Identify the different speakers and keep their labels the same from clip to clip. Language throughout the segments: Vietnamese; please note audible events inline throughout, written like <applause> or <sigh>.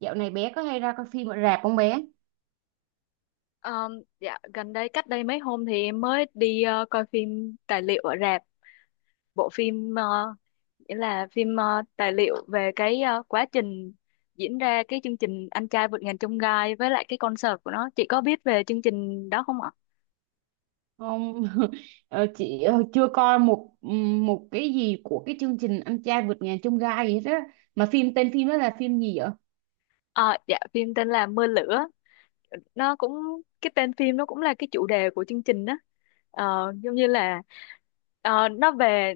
Speaker 1: Dạo này bé có hay ra coi phim ở rạp không bé?
Speaker 2: Ờ, dạ gần đây, cách đây mấy hôm thì em mới đi coi phim tài liệu ở rạp. Bộ phim nghĩa là phim tài liệu về cái quá trình diễn ra cái chương trình Anh Trai Vượt Ngàn Chông Gai với lại cái concert của nó. Chị có biết về chương trình đó không ạ?
Speaker 1: Không, <laughs> chị chưa coi một một cái gì của cái chương trình Anh trai vượt ngàn chông gai gì hết á. Mà tên phim đó là phim gì vậy?
Speaker 2: Ờ, dạ phim tên là Mưa Lửa, nó cũng cái tên phim nó cũng là cái chủ đề của chương trình đó. Giống như là nó về,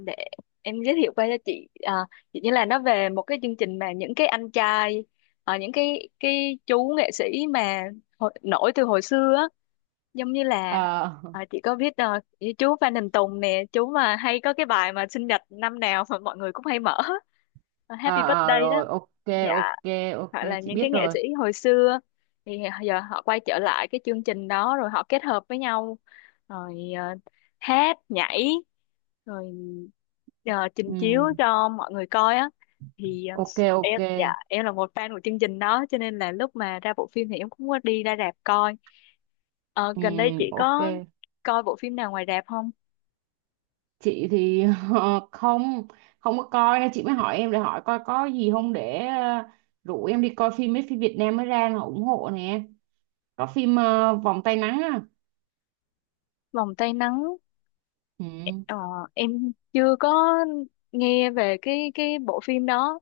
Speaker 2: để em giới thiệu qua cho chị. Ờ, Chỉ như là nó về một cái chương trình mà những cái anh trai, những cái chú nghệ sĩ mà nổi từ hồi xưa á, giống như là
Speaker 1: Ờ,
Speaker 2: chị có biết như chú Phan Đình Tùng nè, chú mà hay có cái bài mà sinh nhật năm nào mà mọi người cũng hay mở,
Speaker 1: ờ,
Speaker 2: Happy
Speaker 1: ờ,
Speaker 2: Birthday đó.
Speaker 1: rồi, ok, ok,
Speaker 2: Dạ,
Speaker 1: ok,
Speaker 2: hoặc là
Speaker 1: chị
Speaker 2: những
Speaker 1: biết
Speaker 2: cái nghệ
Speaker 1: rồi.
Speaker 2: sĩ hồi xưa thì giờ họ quay trở lại cái chương trình đó rồi họ kết hợp với nhau, rồi hát nhảy, rồi trình chiếu
Speaker 1: Ừ,
Speaker 2: cho mọi người coi á. Thì
Speaker 1: ok, ok,
Speaker 2: em, dạ, em là một fan của chương trình đó cho nên là lúc mà ra bộ phim thì em cũng có đi ra rạp coi. Ờ,
Speaker 1: ừ,
Speaker 2: Gần đây chị
Speaker 1: ok.
Speaker 2: có coi bộ phim nào ngoài rạp không?
Speaker 1: Chị thì <laughs> ờ, không, không có coi nên chị mới hỏi em để hỏi coi có gì không để rủ em đi coi mấy phim Việt Nam mới ra là ủng hộ nè. Có phim Vòng tay nắng á.
Speaker 2: Vòng tay nắng.
Speaker 1: Ừ.
Speaker 2: Ờ, em chưa có nghe về cái bộ phim đó.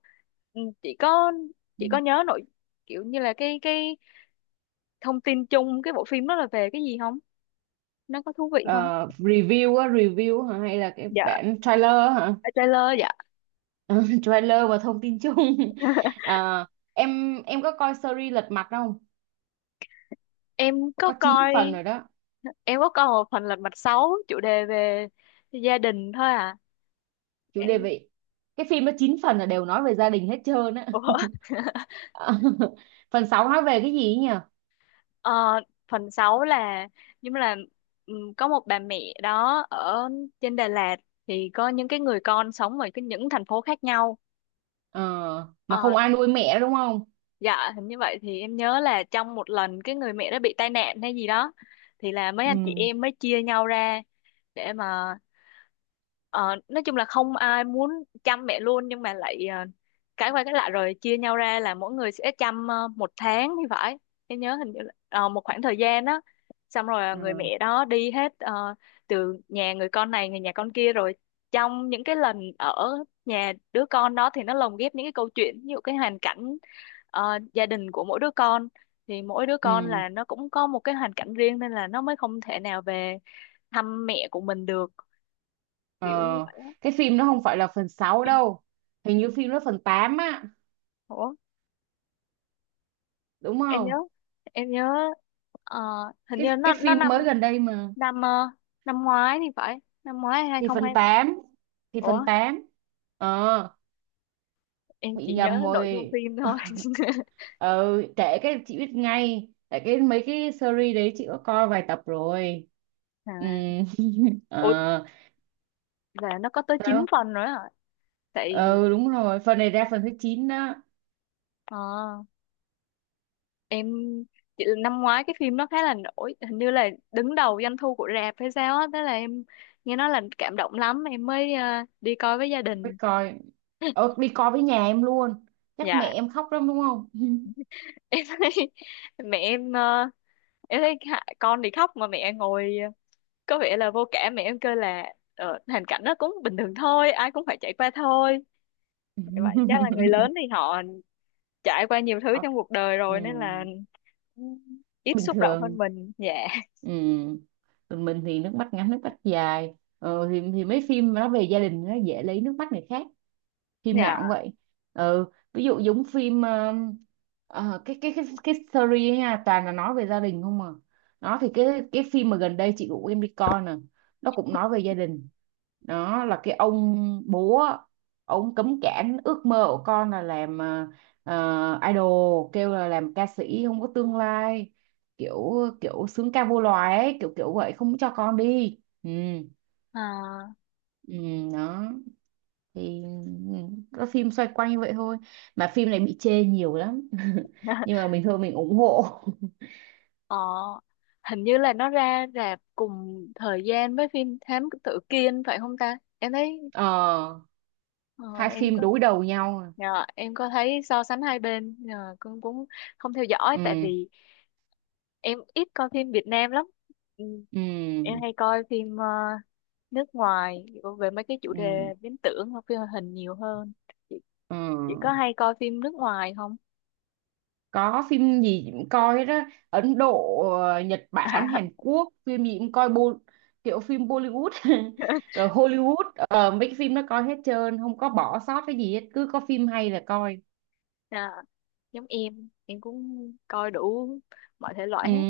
Speaker 2: Ừ, chỉ có
Speaker 1: Ừ.
Speaker 2: chỉ có nhớ nội, kiểu như là cái thông tin chung cái bộ phim đó là về cái gì không, nó có thú vị không?
Speaker 1: Ờ, review á, review hả? Hay là cái
Speaker 2: Dạ,
Speaker 1: bản trailer hả?
Speaker 2: trailer dạ.
Speaker 1: Ờ, <laughs> trailer và thông tin chung. <laughs>
Speaker 2: <laughs>
Speaker 1: Ờ, em có coi series Lật Mặt không?
Speaker 2: em có
Speaker 1: Có 9
Speaker 2: coi
Speaker 1: phần rồi đó,
Speaker 2: em có coi một phần Lật Mặt sáu, chủ đề về gia đình thôi à.
Speaker 1: chủ đề
Speaker 2: Em.
Speaker 1: vậy. Cái phim nó 9 phần là đều nói về gia đình hết trơn á. <laughs>
Speaker 2: Ủa. <laughs>
Speaker 1: Ờ, phần 6 nói về cái gì ấy nhỉ?
Speaker 2: Ờ, Phần 6 là, nhưng mà là, có một bà mẹ đó ở trên Đà Lạt thì có những cái người con sống ở cái những thành phố khác nhau.
Speaker 1: Ờ, mà
Speaker 2: Ờ,
Speaker 1: không ai nuôi mẹ đúng không?
Speaker 2: dạ hình như vậy. Thì em nhớ là trong một lần cái người mẹ đó bị tai nạn hay gì đó, thì là mấy
Speaker 1: Ừ.
Speaker 2: anh chị em mới chia nhau ra để mà, Ờ, nói chung là không ai muốn chăm mẹ luôn, nhưng mà lại cái qua cái lại rồi chia nhau ra là mỗi người sẽ chăm một tháng thì phải. Em nhớ hình như là một khoảng thời gian đó, xong rồi người
Speaker 1: Ừ.
Speaker 2: mẹ đó đi hết, từ nhà người con này người nhà con kia. Rồi trong những cái lần ở nhà đứa con đó thì nó lồng ghép những cái câu chuyện, ví dụ cái hoàn cảnh gia đình của mỗi đứa con, thì mỗi đứa
Speaker 1: Ừ.
Speaker 2: con là nó cũng có một cái hoàn cảnh riêng nên là nó mới không thể nào về thăm mẹ của mình được, kiểu như
Speaker 1: Ờ,
Speaker 2: vậy á.
Speaker 1: cái phim nó không phải là phần 6 đâu. Hình như phim nó phần 8 á,
Speaker 2: Ủa,
Speaker 1: đúng
Speaker 2: em nhớ
Speaker 1: không?
Speaker 2: em nhớ ờ, hình như nó
Speaker 1: Cái
Speaker 2: nó
Speaker 1: phim
Speaker 2: năm,
Speaker 1: mới gần đây mà.
Speaker 2: năm năm ngoái thì phải, năm ngoái hai
Speaker 1: Thì
Speaker 2: không
Speaker 1: phần
Speaker 2: hai,
Speaker 1: tám, thì
Speaker 2: ủa,
Speaker 1: phần tám, ờ,
Speaker 2: em
Speaker 1: bị
Speaker 2: chỉ nhớ
Speaker 1: nhầm
Speaker 2: nội dung
Speaker 1: rồi.
Speaker 2: phim thôi. <laughs>
Speaker 1: Ờ, kể cái chị biết ngay tại cái mấy cái series đấy chị có coi vài tập rồi. Ừ,
Speaker 2: À,
Speaker 1: <laughs>
Speaker 2: ủa,
Speaker 1: ờ,
Speaker 2: là nó có tới 9
Speaker 1: sao?
Speaker 2: phần nữa hả? Tại
Speaker 1: Ừ, đúng rồi, phần này ra phần thứ 9 đó.
Speaker 2: ờ, em, chị, năm ngoái cái phim nó khá là nổi, hình như là đứng đầu doanh thu của rạp hay sao á, thế là em nghe nói là cảm động lắm em mới đi coi với gia
Speaker 1: Mới
Speaker 2: đình.
Speaker 1: coi ờ,
Speaker 2: <laughs>
Speaker 1: đi coi với nhà em luôn. Chắc mẹ
Speaker 2: Dạ
Speaker 1: em khóc lắm đúng không?
Speaker 2: em thấy. <laughs> Mẹ em em thấy con thì khóc mà mẹ ngồi có vẻ là vô cảm. Mẹ em kêu là hoàn cảnh nó cũng bình thường thôi, ai cũng phải trải qua thôi. Như vậy chắc là người lớn
Speaker 1: <laughs>
Speaker 2: thì họ trải qua nhiều
Speaker 1: <laughs>
Speaker 2: thứ
Speaker 1: Khóc.
Speaker 2: trong cuộc đời
Speaker 1: Ừ.
Speaker 2: rồi nên là ít
Speaker 1: Bình
Speaker 2: xúc động hơn
Speaker 1: thường.
Speaker 2: mình. Dạ.
Speaker 1: Ừ. Còn mình thì nước mắt ngắn nước mắt dài. Thì mấy phim nó về gia đình nó dễ lấy nước mắt người khác, phim nào cũng
Speaker 2: Dạ.
Speaker 1: vậy. Ừ, ví dụ giống phim cái series ấy nha, toàn là nói về gia đình không à. Nó thì cái phim mà gần đây chị của em đi coi nè, nó cũng nói về gia đình. Đó là cái ông bố á, ông cấm cản ước mơ của con là làm idol, kêu là làm ca sĩ không có tương lai, kiểu kiểu sướng ca vô loài ấy, kiểu kiểu vậy, không cho con đi. Ừ,
Speaker 2: À,
Speaker 1: ừ, đó thì các phim xoay quanh như vậy thôi. Mà phim này bị chê nhiều lắm <laughs> nhưng mà
Speaker 2: <laughs>
Speaker 1: mình thôi mình ủng hộ. <laughs>
Speaker 2: ờ, hình như là nó ra rạp cùng thời gian với phim Thám Tử Kiên phải không ta, em thấy
Speaker 1: Ờ,
Speaker 2: ờ,
Speaker 1: hai
Speaker 2: em
Speaker 1: phim
Speaker 2: có.
Speaker 1: đối đầu nhau à.
Speaker 2: Dạ, em có thấy so sánh hai bên con cũng không theo dõi, tại
Speaker 1: Ừ,
Speaker 2: vì em ít coi phim Việt Nam lắm. Ừ.
Speaker 1: ừ,
Speaker 2: Em hay coi phim nước ngoài, về mấy cái chủ
Speaker 1: ừ,
Speaker 2: đề viễn tưởng hoặc phim hoạt hình nhiều hơn. chị, chị có
Speaker 1: ừ,
Speaker 2: hay coi phim nước ngoài không?
Speaker 1: có phim gì cũng coi hết á, Ấn Độ, Nhật Bản, Hàn
Speaker 2: <laughs>
Speaker 1: Quốc, phim gì cũng coi bo, kiểu phim Bollywood <laughs> rồi Hollywood. Ờ, Mấy cái phim nó coi hết trơn không có bỏ sót cái gì hết, cứ có phim hay là coi.
Speaker 2: À, giống em cũng coi đủ mọi thể loại
Speaker 1: Ừ,
Speaker 2: hết.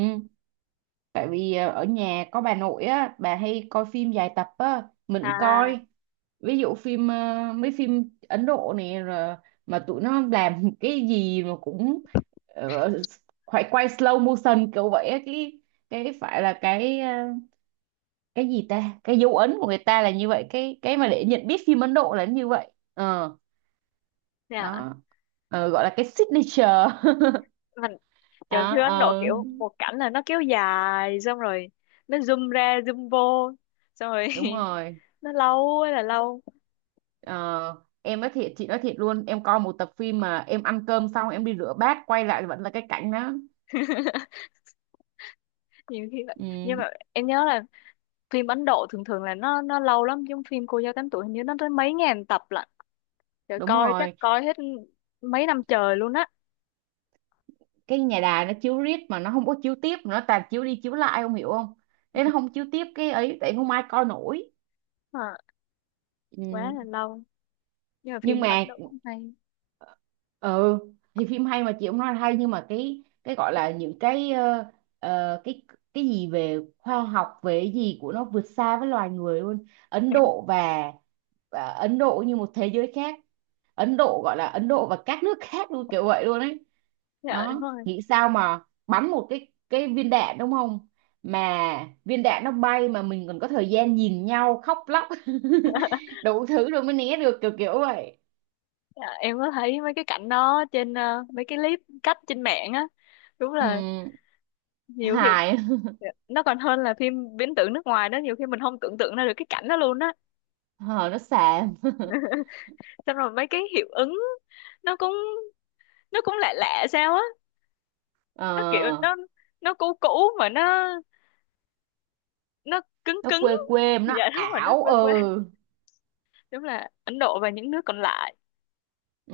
Speaker 1: tại vì ở nhà có bà nội á, bà hay coi phim dài tập á, mình
Speaker 2: À.
Speaker 1: coi. Ví dụ phim mấy phim Ấn Độ này rồi, mà tụi nó làm cái gì mà cũng ờ, phải quay slow motion kiểu vậy á. Cái Phải là cái cái gì ta, cái dấu ấn của người ta là như vậy, cái mà để nhận biết phim Ấn Độ là như vậy. Ờ,
Speaker 2: Dạ.
Speaker 1: đó. Ờ, gọi là cái signature.
Speaker 2: Mình.
Speaker 1: <laughs>
Speaker 2: Trời, phim
Speaker 1: Đó,
Speaker 2: Ấn Độ
Speaker 1: ờ,
Speaker 2: kiểu một cảnh là nó kéo dài, xong rồi nó zoom ra zoom vô, xong rồi,
Speaker 1: đúng
Speaker 2: <laughs>
Speaker 1: rồi.
Speaker 2: nó lâu ơi là lâu.
Speaker 1: Ờ, em nói thiệt, chị nói thiệt luôn, em coi một tập phim mà em ăn cơm xong em đi rửa bát quay lại vẫn là cái cảnh đó.
Speaker 2: Nhiều khi là-, nhưng
Speaker 1: Ừ,
Speaker 2: mà em nhớ là phim Ấn Độ thường thường là nó lâu lắm, giống phim Cô Dâu Tám Tuổi, hình như nó tới mấy ngàn tập lận, trời
Speaker 1: đúng
Speaker 2: coi chắc
Speaker 1: rồi,
Speaker 2: coi hết mấy năm trời luôn á.
Speaker 1: cái nhà đài nó chiếu riết mà nó không có chiếu tiếp, nó toàn chiếu đi chiếu lại, không hiểu không, nên nó không chiếu tiếp cái ấy tại không ai coi nổi.
Speaker 2: À, quá
Speaker 1: Ừ.
Speaker 2: là lâu, nhưng mà
Speaker 1: Nhưng
Speaker 2: phim Ấn
Speaker 1: mà
Speaker 2: Độ cũng hay.
Speaker 1: ừ, thì phim hay mà chị cũng nói là hay, nhưng mà cái gọi là những cái cái gì về khoa học, về cái gì của nó vượt xa với loài người luôn. Ấn Độ và Ấn Độ như một thế giới khác. Ấn Độ gọi là Ấn Độ và các nước khác luôn, kiểu vậy luôn ấy.
Speaker 2: Dạ đúng
Speaker 1: Đó,
Speaker 2: rồi.
Speaker 1: nghĩ sao mà bắn một cái viên đạn đúng không, mà viên đạn nó bay mà mình còn có thời gian nhìn nhau khóc lóc <laughs> đủ thứ rồi mới né được, kiểu kiểu vậy.
Speaker 2: Dạ, em có thấy mấy cái cảnh đó trên mấy cái clip cắt trên mạng á, đúng
Speaker 1: Ừ,
Speaker 2: là nhiều khi.
Speaker 1: hài. <laughs>
Speaker 2: Dạ, nó còn hơn là phim viễn tưởng nước ngoài đó, nhiều khi mình không tưởng tượng ra được cái cảnh đó luôn á.
Speaker 1: Ờ, nó xàm. <laughs>
Speaker 2: Xong rồi mấy cái hiệu ứng nó cũng nó cũng lạ lạ sao á, nó kiểu
Speaker 1: Ờ,
Speaker 2: nó cũ cũ, mà nó cứng
Speaker 1: nó
Speaker 2: cứng.
Speaker 1: quê quê,
Speaker 2: Dạ
Speaker 1: nó
Speaker 2: đúng rồi, đất
Speaker 1: ảo.
Speaker 2: quê quê,
Speaker 1: Ừ.
Speaker 2: đúng là Ấn Độ và những nước còn lại.
Speaker 1: Ừ,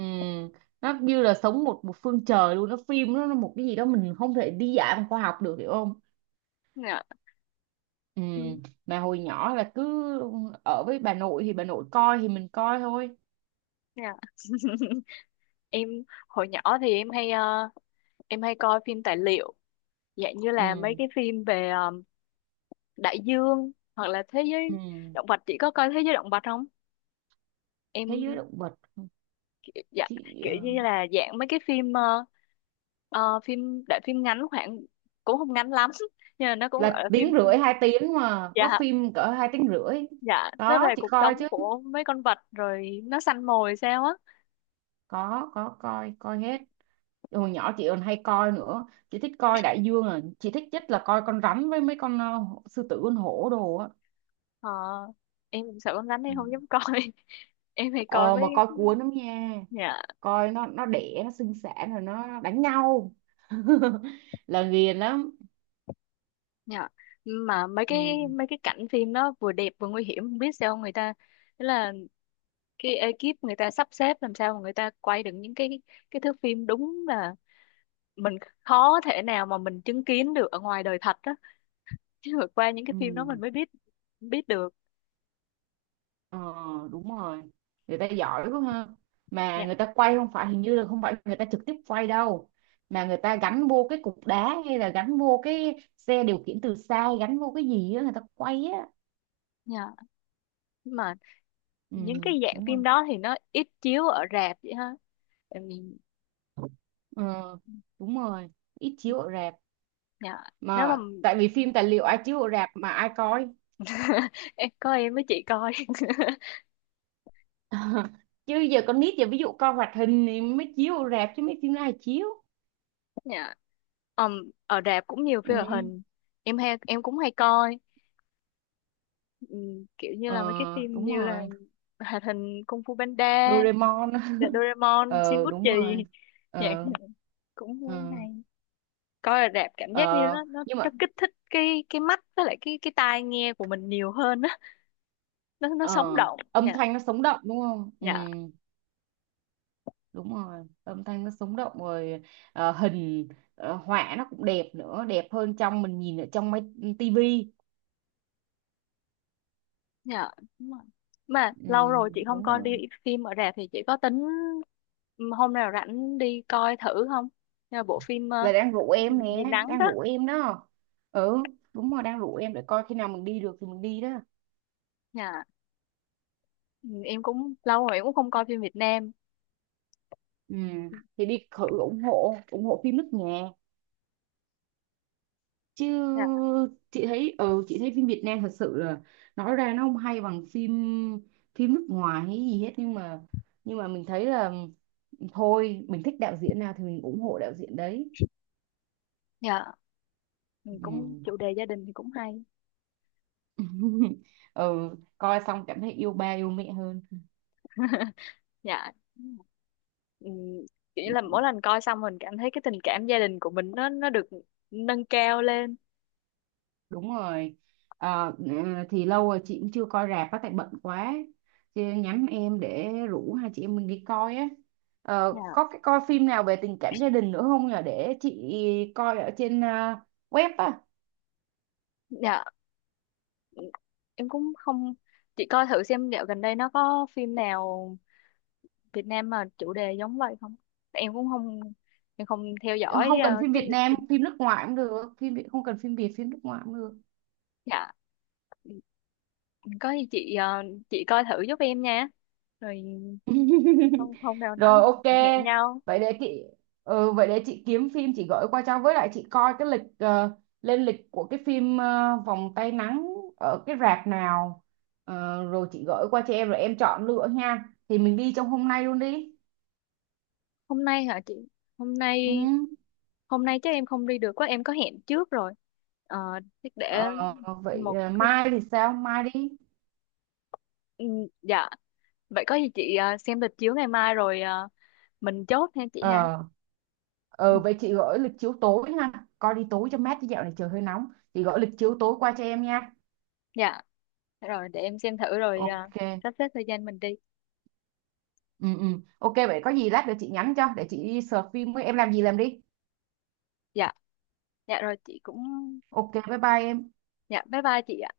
Speaker 1: nó như là sống một một phương trời luôn, nó phim nó một cái gì đó mình không thể đi giải bằng khoa học được, hiểu không.
Speaker 2: Dạ.
Speaker 1: Ừ,
Speaker 2: Ừ,
Speaker 1: mà hồi nhỏ là cứ ở với bà nội thì bà nội coi thì mình coi thôi.
Speaker 2: dạ. <laughs> Em hồi nhỏ thì em hay em hay coi phim tài liệu, dạng như là mấy
Speaker 1: Ừ,
Speaker 2: cái phim về đại dương hoặc là thế giới
Speaker 1: ừ,
Speaker 2: động vật. Chị có coi thế giới động vật không?
Speaker 1: thế giới
Speaker 2: Em.
Speaker 1: động vật,
Speaker 2: Dạ.
Speaker 1: chị
Speaker 2: Kiểu như là dạng mấy cái phim phim đại, phim ngắn khoảng, cũng không ngắn lắm <laughs> nhưng mà nó cũng
Speaker 1: là
Speaker 2: gọi là phim.
Speaker 1: tiếng rưỡi hai tiếng mà có
Speaker 2: Dạ.
Speaker 1: phim cỡ hai tiếng rưỡi.
Speaker 2: Dạ, nó
Speaker 1: Đó
Speaker 2: về
Speaker 1: chị
Speaker 2: cuộc
Speaker 1: coi
Speaker 2: sống
Speaker 1: chứ,
Speaker 2: của mấy con vật rồi nó săn mồi sao á.
Speaker 1: có coi, coi hết. Hồi nhỏ chị còn hay coi nữa, chị thích coi đại dương à, chị thích nhất là coi con rắn với mấy con sư tử, con hổ đồ á.
Speaker 2: Ờ, em cũng sợ con rắn nên
Speaker 1: Ừ.
Speaker 2: không dám coi. <laughs> Em hay coi
Speaker 1: Ờ, mà
Speaker 2: mấy.
Speaker 1: coi cuốn lắm nha,
Speaker 2: Dạ.
Speaker 1: coi nó đẻ, nó sinh sản rồi nó đánh nhau, <laughs> là ghiền lắm.
Speaker 2: Dạ. Mà mấy cái
Speaker 1: Ừ,
Speaker 2: mấy cái cảnh phim nó vừa đẹp vừa nguy hiểm, không biết sao người ta, tức là cái ekip người ta sắp xếp làm sao mà người ta quay được những cái thước phim, đúng là mình khó thể nào mà mình chứng kiến được ở ngoài đời thật đó. <laughs> Chứ vượt qua những cái phim đó mình
Speaker 1: ừ,
Speaker 2: mới biết, biết được.
Speaker 1: ờ, đúng rồi, người ta giỏi quá ha. Mà
Speaker 2: Dạ.
Speaker 1: người ta quay không phải, hình như là không phải người ta trực tiếp quay đâu, mà người ta gắn vô cái cục đá hay là gắn vô cái xe điều khiển từ xa, gắn vô cái gì á, người ta quay á.
Speaker 2: Dạ, mà
Speaker 1: Ừ,
Speaker 2: những cái dạng
Speaker 1: đúng rồi.
Speaker 2: phim đó thì nó ít chiếu ở rạp vậy ha. Tại vì-.
Speaker 1: Ờ, đúng rồi, ít chiếu ở rạp
Speaker 2: Dạ. Nếu mà
Speaker 1: mà, tại vì phim tài liệu ai chiếu ở rạp mà ai coi.
Speaker 2: <laughs> em có em với chị coi. <laughs>
Speaker 1: <laughs> Chứ giờ con nít giờ ví dụ coi hoạt hình thì mới chiếu ở rạp, chứ mấy phim ai chiếu.
Speaker 2: Dạ. Ờm, ở rạp cũng nhiều
Speaker 1: Ừ.
Speaker 2: phim hoạt hình, em hay em cũng hay coi. Kiểu như là mấy cái
Speaker 1: Ờ,
Speaker 2: phim
Speaker 1: đúng
Speaker 2: như là
Speaker 1: rồi.
Speaker 2: hoạt hình Kung Fu Panda,
Speaker 1: Doraemon.
Speaker 2: The
Speaker 1: <laughs>
Speaker 2: Doraemon, Shin
Speaker 1: Ờ,
Speaker 2: Bút Chì.
Speaker 1: đúng rồi.
Speaker 2: Dạ
Speaker 1: Ờ,
Speaker 2: cũng
Speaker 1: ờ,
Speaker 2: hay. Coi ở rạp cảm giác như
Speaker 1: ờ,
Speaker 2: nó nó
Speaker 1: nhưng
Speaker 2: nó
Speaker 1: mà
Speaker 2: kích thích cái mắt với lại cái tai nghe của mình nhiều hơn á, nó sống
Speaker 1: ờ,
Speaker 2: động.
Speaker 1: âm
Speaker 2: Dạ.
Speaker 1: thanh nó sống động đúng không? Ừ,
Speaker 2: Dạ.
Speaker 1: đúng rồi. Âm thanh nó sống động rồi, hình họa nó cũng đẹp nữa, đẹp hơn trong mình nhìn ở trong máy tivi.
Speaker 2: Dạ, đúng rồi. Mà
Speaker 1: Ừ,
Speaker 2: lâu rồi chị không
Speaker 1: đúng
Speaker 2: coi đi
Speaker 1: rồi.
Speaker 2: phim ở rạp, thì chị có tính, ừ, hôm nào rảnh đi coi thử không? Nhà bộ phim
Speaker 1: Là đang rủ
Speaker 2: cái gì,
Speaker 1: em
Speaker 2: gì
Speaker 1: nè,
Speaker 2: nắng
Speaker 1: đang
Speaker 2: đó.
Speaker 1: rủ em đó. Ừ, đúng rồi, đang rủ em để coi, khi nào mình đi được thì mình đi đó.
Speaker 2: Dạ, ừ, em cũng lâu rồi em cũng không coi phim Việt Nam.
Speaker 1: Ừ, thì đi thử ủng hộ, ủng hộ phim nước nhà chứ.
Speaker 2: Dạ.
Speaker 1: Chị thấy ừ, chị thấy phim Việt Nam thật sự là nói ra nó không hay bằng phim phim nước ngoài hay gì hết, nhưng mà mình thấy là thôi mình thích đạo diễn nào thì mình ủng hộ đạo diễn đấy.
Speaker 2: Dạ, ừ, cũng
Speaker 1: Ừ.
Speaker 2: chủ đề gia đình thì cũng hay.
Speaker 1: <laughs> Ừ, coi xong cảm thấy yêu ba yêu mẹ hơn.
Speaker 2: <laughs> Dạ. Ừ, kiểu như là mỗi lần coi xong mình cảm thấy cái tình cảm gia đình của mình nó được nâng cao lên.
Speaker 1: Đúng rồi. Ờ, thì lâu rồi chị cũng chưa coi rạp á, tại bận quá, chị nhắm em để rủ hai chị em mình đi coi á. Ờ,
Speaker 2: Dạ.
Speaker 1: có cái coi phim nào về tình cảm gia đình nữa không nhỉ để chị coi ở trên à, web á.
Speaker 2: Dạ, em cũng không, chị coi thử xem dạo gần đây nó có phim nào Việt Nam mà chủ đề giống vậy không. Em cũng không, em không theo dõi
Speaker 1: Không cần phim
Speaker 2: cái
Speaker 1: Việt
Speaker 2: lịch
Speaker 1: Nam,
Speaker 2: trình.
Speaker 1: phim nước ngoài cũng được, phim Việt không cần phim Việt, phim nước ngoài cũng được.
Speaker 2: Dạ có gì chị chị coi thử giúp em nha. Rồi, không không nào nó
Speaker 1: Rồi, ok.
Speaker 2: <laughs> hẹn nhau.
Speaker 1: Vậy để chị ừ, vậy để chị kiếm phim chị gửi qua cho, với lại chị coi cái lịch lên lịch của cái phim Vòng tay nắng ở cái rạp nào. Ờ, rồi chị gửi qua cho em rồi em chọn lựa nha. Thì mình đi trong hôm nay luôn đi.
Speaker 2: Hôm nay hả chị? Hôm
Speaker 1: Ừ.
Speaker 2: nay, hôm nay chắc em không đi được quá, em có hẹn trước rồi ờ, chắc
Speaker 1: Ờ,
Speaker 2: để
Speaker 1: vậy
Speaker 2: một
Speaker 1: ờ,
Speaker 2: cái,
Speaker 1: mai thì sao? Mai đi.
Speaker 2: ừ, dạ. Vậy có gì chị xem lịch chiếu ngày mai rồi mình chốt ha chị ha.
Speaker 1: Ờ,
Speaker 2: Ừ.
Speaker 1: ờ, vậy chị gửi lịch chiếu tối ha. Coi đi tối cho mát chứ dạo này trời hơi nóng. Chị gửi lịch chiếu tối qua cho em nha.
Speaker 2: Dạ rồi để em xem thử rồi
Speaker 1: Ok.
Speaker 2: sắp xếp thời gian mình đi.
Speaker 1: Ừ, ừ, ok, vậy có gì lát nữa chị nhắn cho để chị đi search phim với em làm gì làm đi.
Speaker 2: Dạ. Dạ rồi chị cũng.
Speaker 1: Ok, bye bye em.
Speaker 2: Dạ bye bye chị ạ.